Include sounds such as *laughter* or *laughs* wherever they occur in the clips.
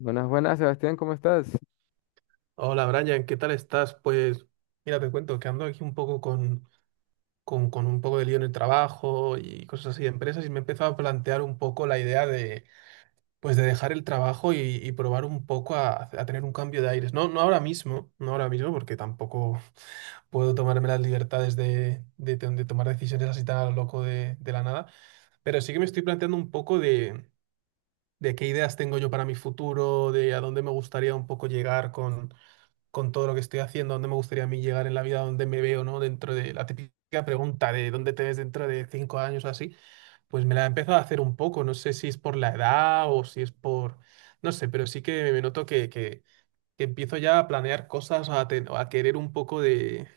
Buenas, buenas, Sebastián, ¿cómo estás? Hola Brian, ¿qué tal estás? Pues mira, te cuento que ando aquí un poco con un poco de lío en el trabajo y cosas así de empresas y me he empezado a plantear un poco la idea pues, de dejar el trabajo y probar un poco a tener un cambio de aires. No, no ahora mismo, no ahora mismo porque tampoco *laughs* puedo tomarme las libertades de tomar decisiones así tan a lo loco de la nada, pero sí que me estoy planteando un poco de qué ideas tengo yo para mi futuro, de a dónde me gustaría un poco llegar con todo lo que estoy haciendo, dónde me gustaría a mí llegar en la vida, dónde me veo, ¿no? Dentro de la típica pregunta de dónde te ves dentro de 5 años o así, pues me la he empezado a hacer un poco. No sé si es por la edad o si es por, no sé, pero sí que me noto que empiezo ya a planear cosas, a querer un poco de,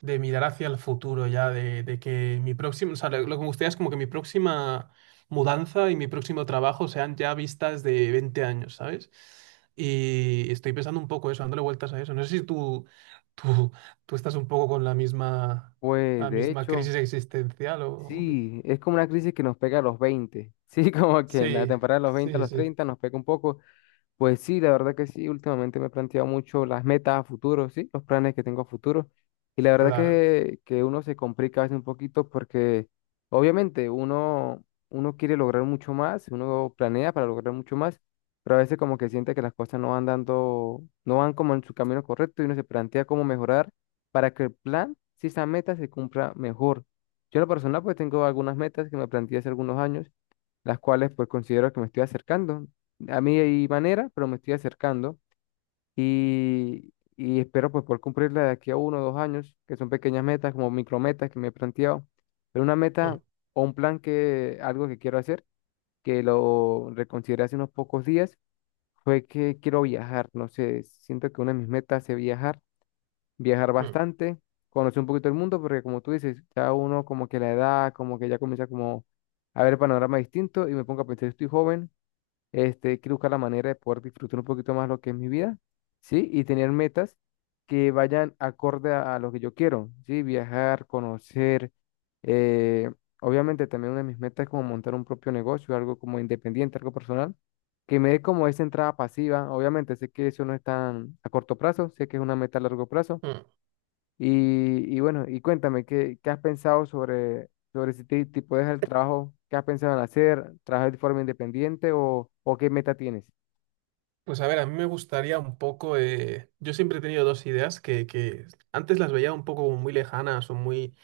de mirar hacia el futuro ya, de que mi próximo, o sea, lo que me gustaría es como que mi próxima mudanza y mi próximo trabajo sean ya vistas de 20 años, ¿sabes? Y estoy pensando un poco eso, dándole vueltas a eso. No sé si tú, tú estás un poco con la misma, Pues la de misma hecho, crisis existencial. O... sí, es como una crisis que nos pega a los 20 sí, *laughs* como que en la Sí, temporada de los 20 a sí, los sí, 30 nos pega un poco. Pues sí, la verdad que sí, últimamente me he planteado mucho las metas a futuro, sí, los planes que tengo a futuro. Y la verdad claro. que uno se complica a veces un poquito porque obviamente uno quiere lograr mucho más, uno planea para lograr mucho más, pero a veces como que siente que las cosas no van dando, no van como en su camino correcto y uno se plantea cómo mejorar para que el plan, si esa meta se cumpla mejor. Yo en lo personal pues tengo algunas metas que me planteé hace algunos años, las cuales pues considero que me estoy acercando. A mí hay manera, pero me estoy acercando y espero pues poder cumplirla de aquí a uno o dos años, que son pequeñas metas, como micrometas que me he planteado, pero una Mm, meta o un plan que, algo que quiero hacer, que lo reconsideré hace unos pocos días, fue que quiero viajar, no sé, siento que una de mis metas es viajar, viajar mm, bastante, conocer un poquito el mundo, porque como tú dices, ya uno como que la edad, como que ya comienza como a ver el panorama distinto y me pongo a pensar, estoy joven, este, quiero buscar la manera de poder disfrutar un poquito más lo que es mi vida, ¿sí? Y tener metas que vayan acorde a lo que yo quiero, ¿sí? Viajar, conocer. eh, Obviamente también una de mis metas es como montar un propio negocio, algo como independiente, algo personal, que me dé como esa entrada pasiva. Obviamente sé que eso no es tan a corto plazo, sé que es una meta a largo plazo, mm. y, y bueno, y cuéntame, ¿qué has pensado sobre si te puedes dejar el trabajo? ¿Qué has pensado en hacer? ¿Trabajar de forma independiente o qué meta tienes? Pues a ver, a mí me gustaría un poco. Yo siempre he tenido dos ideas que antes las veía un poco como muy lejanas o muy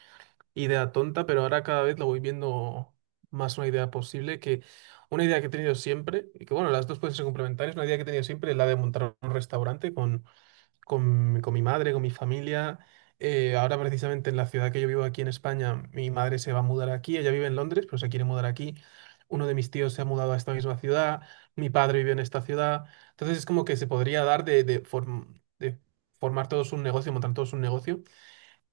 idea tonta, pero ahora cada vez lo voy viendo más una idea posible que una idea que he tenido siempre, y que bueno, las dos pueden ser complementarias, una idea que he tenido siempre es la de montar un restaurante con mi madre, con mi familia. Ahora precisamente en la ciudad que yo vivo aquí en España, mi madre se va a mudar aquí, ella vive en Londres, pero se quiere mudar aquí. Uno de mis tíos se ha mudado a esta misma ciudad, mi padre vive en esta ciudad. Entonces es como que se podría dar de formar todos un negocio, montar todos un negocio.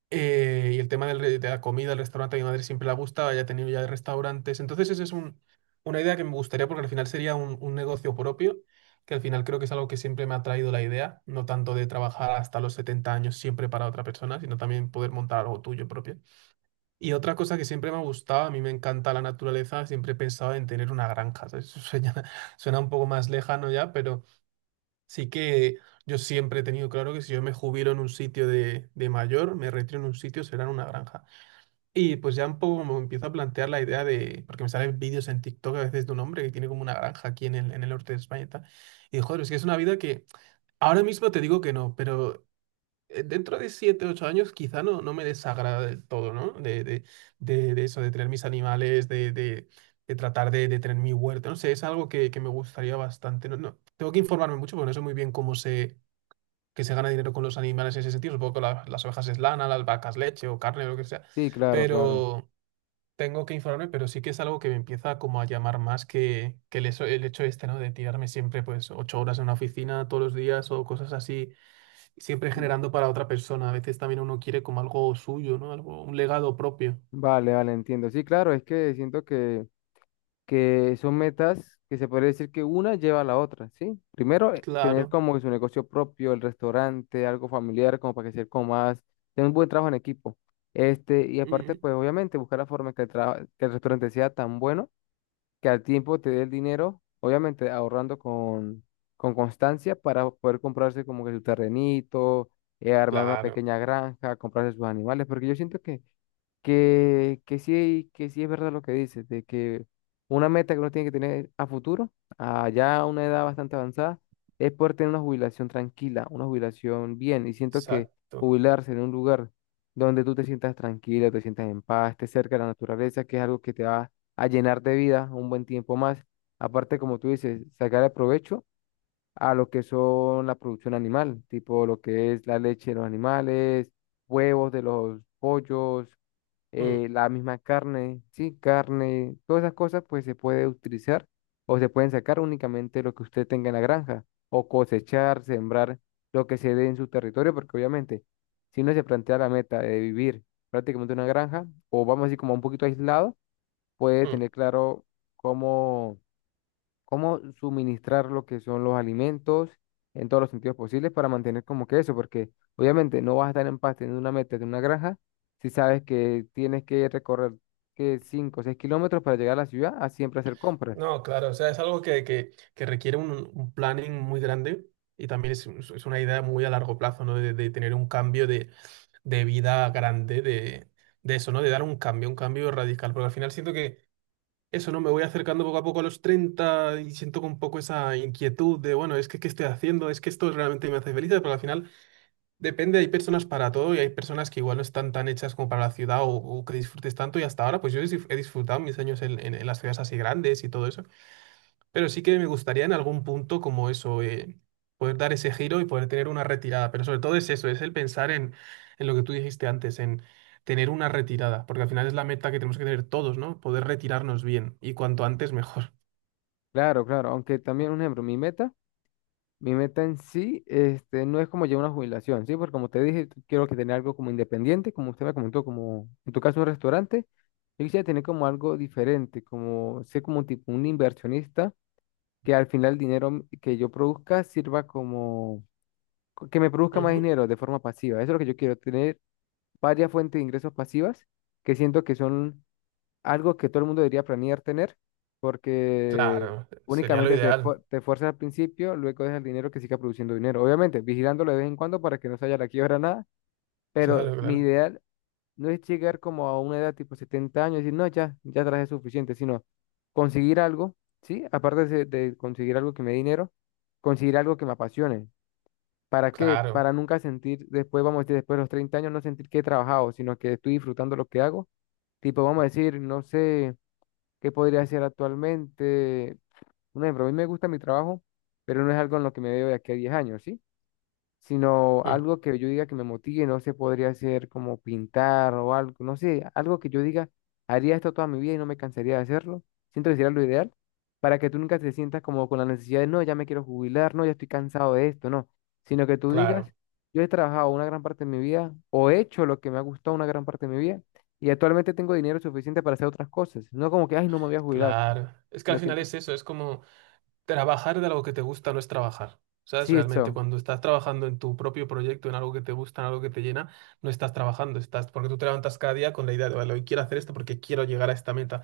Y el tema de la comida, el restaurante, a mi madre siempre le gusta, ella ha tenido ya restaurantes. Entonces, esa es una idea que me gustaría porque al final sería un negocio propio, que al final creo que es algo que siempre me ha traído la idea, no tanto de trabajar hasta los 70 años siempre para otra persona, sino también poder montar algo tuyo propio. Y otra cosa que siempre me ha gustado, a mí me encanta la naturaleza, siempre he pensado en tener una granja, ¿sabes? *laughs* Suena, suena un poco más lejano ya. Sí que yo siempre he tenido claro que si yo me jubilo en un sitio de mayor, me retiro en un sitio, será en una granja. Y pues ya un poco me empiezo a plantear la idea, de, porque me salen vídeos en TikTok a veces de un hombre que tiene como una granja aquí en el norte de España y tal. Y joder, es que es una vida que ahora mismo te digo que no, pero dentro de 7 8 años quizá no, no me desagrada del todo, ¿no? De eso, de tener mis animales, de tratar de tener mi huerto. No sé, es algo que me gustaría bastante. No, no, tengo que informarme mucho porque no sé muy bien cómo que se gana dinero con los animales en ese sentido. Supongo que las ovejas es lana, las vacas leche o carne o lo que sea. Sí, claro, claro. Pero tengo que informarme, pero sí que es algo que me empieza como a llamar más que el hecho este, ¿no? De tirarme siempre pues 8 horas en una oficina todos los días o cosas así, siempre Mm. generando para otra persona. A veces también uno quiere como algo suyo, ¿no? Algo, un legado propio. Vale, vale, entiendo. Sí, claro, es que siento que son metas que se podría decir que una lleva a la otra, ¿sí? Primero, tener Claro. como que su negocio propio, el restaurante, algo familiar, como para que sea como más, tener un buen trabajo en equipo. Este, y aparte, Mm, pues obviamente, buscar la forma en que que el restaurante sea tan bueno que al tiempo te dé el dinero, obviamente ahorrando con constancia para poder comprarse como que su terrenito, armar una claro. pequeña granja, comprarse sus animales, porque yo siento que sí es verdad lo que dices, de que una meta que uno tiene que tener a futuro, a ya una edad bastante avanzada, es poder tener una jubilación tranquila, una jubilación bien. Y siento que Exacto. jubilarse en un lugar donde tú te sientas tranquilo, te sientas en paz, estés cerca de la naturaleza, que es algo que te va a llenar de vida un buen tiempo más. Aparte, como tú dices, sacar el provecho a lo que son la producción animal, tipo lo que es la leche de los animales, huevos de los pollos, Mm, la misma carne, sí, carne, todas esas cosas pues se puede utilizar o se pueden sacar únicamente lo que usted tenga en la granja o cosechar, sembrar lo que se dé en su territorio, porque obviamente si uno se plantea la meta de vivir prácticamente en una granja o vamos así como un poquito aislado, puede mm. tener claro cómo cómo suministrar lo que son los alimentos en todos los sentidos posibles para mantener como que eso, porque obviamente no vas a estar en paz teniendo una meta de una granja si sabes que tienes que recorrer que 5 o 6 kilómetros para llegar a la ciudad a siempre hacer compras. No, claro, o sea, es algo que requiere un planning muy grande y también es una idea muy a largo plazo, ¿no? De tener un cambio de vida grande, de eso, ¿no? De dar un cambio radical, porque al final siento que eso, ¿no? Me voy acercando poco a poco a los 30 y siento un poco esa inquietud de, bueno, es que qué estoy haciendo, es que esto realmente me hace feliz, pero al final depende, hay personas para todo y hay personas que igual no están tan hechas como para la ciudad o que disfrutes tanto y hasta ahora, pues yo he disfrutado mis años en las ciudades así grandes y todo eso. Pero sí que me gustaría en algún punto como eso, poder dar ese giro y poder tener una retirada. Pero sobre todo es eso, es el pensar en lo que tú dijiste antes, en tener una retirada, porque al final es la meta que tenemos que tener todos, ¿no? Poder retirarnos bien y cuanto antes mejor. Claro, claro, aunque también un ejemplo, mi meta en sí, este, no es como llevar una jubilación, ¿sí? Porque como te dije, tú quiero que tener algo como independiente, como usted me comentó, como en tu caso un restaurante, yo quisiera tener como algo diferente, como ser como tipo un inversionista que al final el dinero que yo produzca sirva como, que me produzca más Ujú. dinero de forma pasiva. Eso es lo que yo quiero, tener varias fuentes de ingresos pasivas que siento que son algo que todo el mundo debería planear tener, porque Claro, sería lo únicamente te, ideal. esfuer- te esfuerzas al principio, luego dejas el dinero que siga produciendo dinero. Obviamente, vigilándolo de vez en cuando para que no se haya la quiebra nada, pero Claro, mi claro, ideal no es llegar como a una edad tipo 70 años y decir, no, ya, ya traje suficiente, sino conseguir algo, ¿sí? Aparte de conseguir algo que me dé dinero, conseguir algo que me apasione. ¿Para qué? claro, Para nunca sentir, después, vamos a decir, después de los 30 años, no sentir que he trabajado, sino que estoy disfrutando lo que hago. Tipo, vamos a decir, no sé qué podría hacer actualmente. Un ejemplo, a mí me gusta mi trabajo, pero no es algo en lo que me veo de aquí a 10 años, ¿sí? Sino mm, algo que yo diga que me motive, no sé, podría ser como pintar o algo, no sé, algo que yo diga, haría esto toda mi vida y no me cansaría de hacerlo. Siento que sería lo ideal para que tú nunca te sientas como con la necesidad de, no, ya me quiero jubilar, no, ya estoy cansado de esto, no, sino que tú digas, claro, yo he trabajado una gran parte de mi vida o he hecho lo que me ha gustado una gran parte de mi vida y actualmente tengo dinero suficiente para hacer otras cosas, no como que, ay, no me voy a jubilar. claro. Es que al No final tengo... es eso, es como. Trabajar de algo que te gusta no es trabajar. ¿Sabes? Sí, Realmente eso, cuando estás trabajando en tu propio proyecto, en algo que te gusta, en algo que te llena, no estás trabajando, estás porque tú te levantas cada día con la idea de, vale, hoy quiero hacer esto porque quiero llegar a esta meta.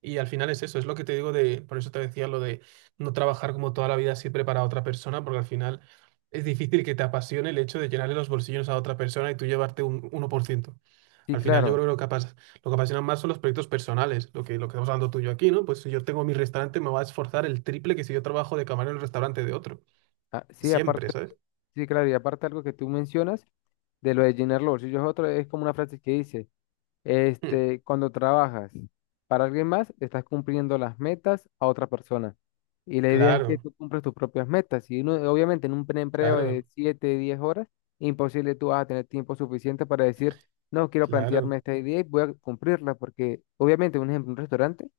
Y al final es eso, es lo que te digo de, por eso te decía lo de no trabajar como toda la vida siempre para otra persona, porque al final es difícil que te apasione el hecho de llenarle los bolsillos a otra persona y tú llevarte un 1%. sí, Al final yo claro. creo que lo que apasiona más son los proyectos personales, lo que estamos hablando tú y yo aquí, ¿no? Pues si yo tengo mi restaurante me va a esforzar el triple que si yo trabajo de camarero en el restaurante de otro. Ah, sí, Siempre, aparte, ¿sabes? sí, claro, y aparte algo que tú mencionas, de lo de llenar los bolsillos es otro, es como una frase que dice, Mm, este, cuando trabajas para alguien más, estás cumpliendo las metas a otra persona. Y la idea es que claro, tú cumples tus propias metas. Y uno, obviamente en un empleo de claro, 7 10 horas, imposible tú vas a tener tiempo suficiente para decir, no, quiero plantearme claro. esta idea y voy a cumplirla, porque obviamente, un ejemplo, un restaurante,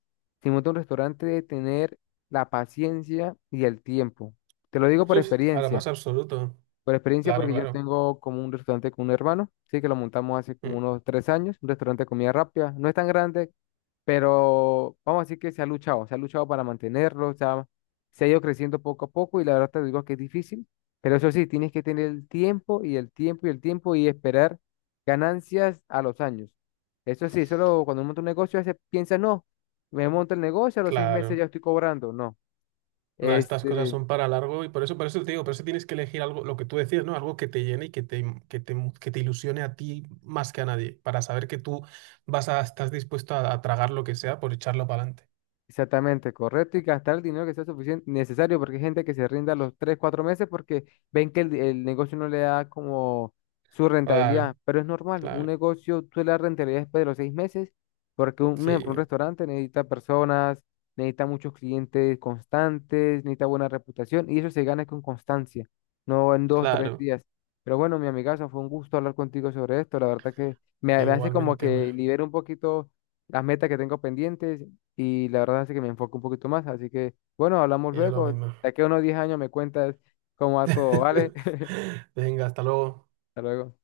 si monta un restaurante, debe tener la paciencia y el tiempo. Te lo digo por Uf, claro, experiencia. más absoluto. Por experiencia, Claro, porque yo claro. tengo como un restaurante con un hermano, sí, que lo montamos hace como Mm, unos 3 años, un restaurante de comida rápida. No es tan grande, pero vamos a decir que se ha luchado para mantenerlo, se ha ido creciendo poco a poco y la verdad te digo que es difícil, pero eso sí, tienes que tener el tiempo y el tiempo y el tiempo y esperar ganancias a los años. Eso sí, solo cuando uno monta un negocio, a veces piensa, no, me monto el negocio, a los 6 meses ya claro. estoy cobrando, no. Nada, estas cosas Este, son para largo y por eso, te digo, por eso tienes que elegir algo, lo que tú decías, ¿no? Algo que te llene y que te ilusione a ti más que a nadie, para saber que tú estás dispuesto a tragar lo que sea por echarlo para adelante. exactamente, correcto, y gastar el dinero que sea suficiente, necesario, porque hay gente que se rinda a los 3 o 4 meses porque ven que el negocio no le da como su rentabilidad, pero es normal, un Claro, negocio suele dar rentabilidad después de los 6 meses, porque un sí, ejemplo, un restaurante necesita personas, necesita muchos clientes constantes, necesita buena reputación, y eso se gana con constancia, no en dos tres claro. días. Pero bueno, mi amigazo, fue un gusto hablar contigo sobre esto, la verdad que me hace como Igualmente, hombre. que libero un poquito las metas que tengo pendientes y la verdad hace que me enfoque un poquito más. Así que, bueno, hablamos Y yo lo luego. De mismo. aquí a unos 10 años me cuentas cómo va todo, ¿vale? *laughs* *laughs* Venga, hasta luego. Hasta luego.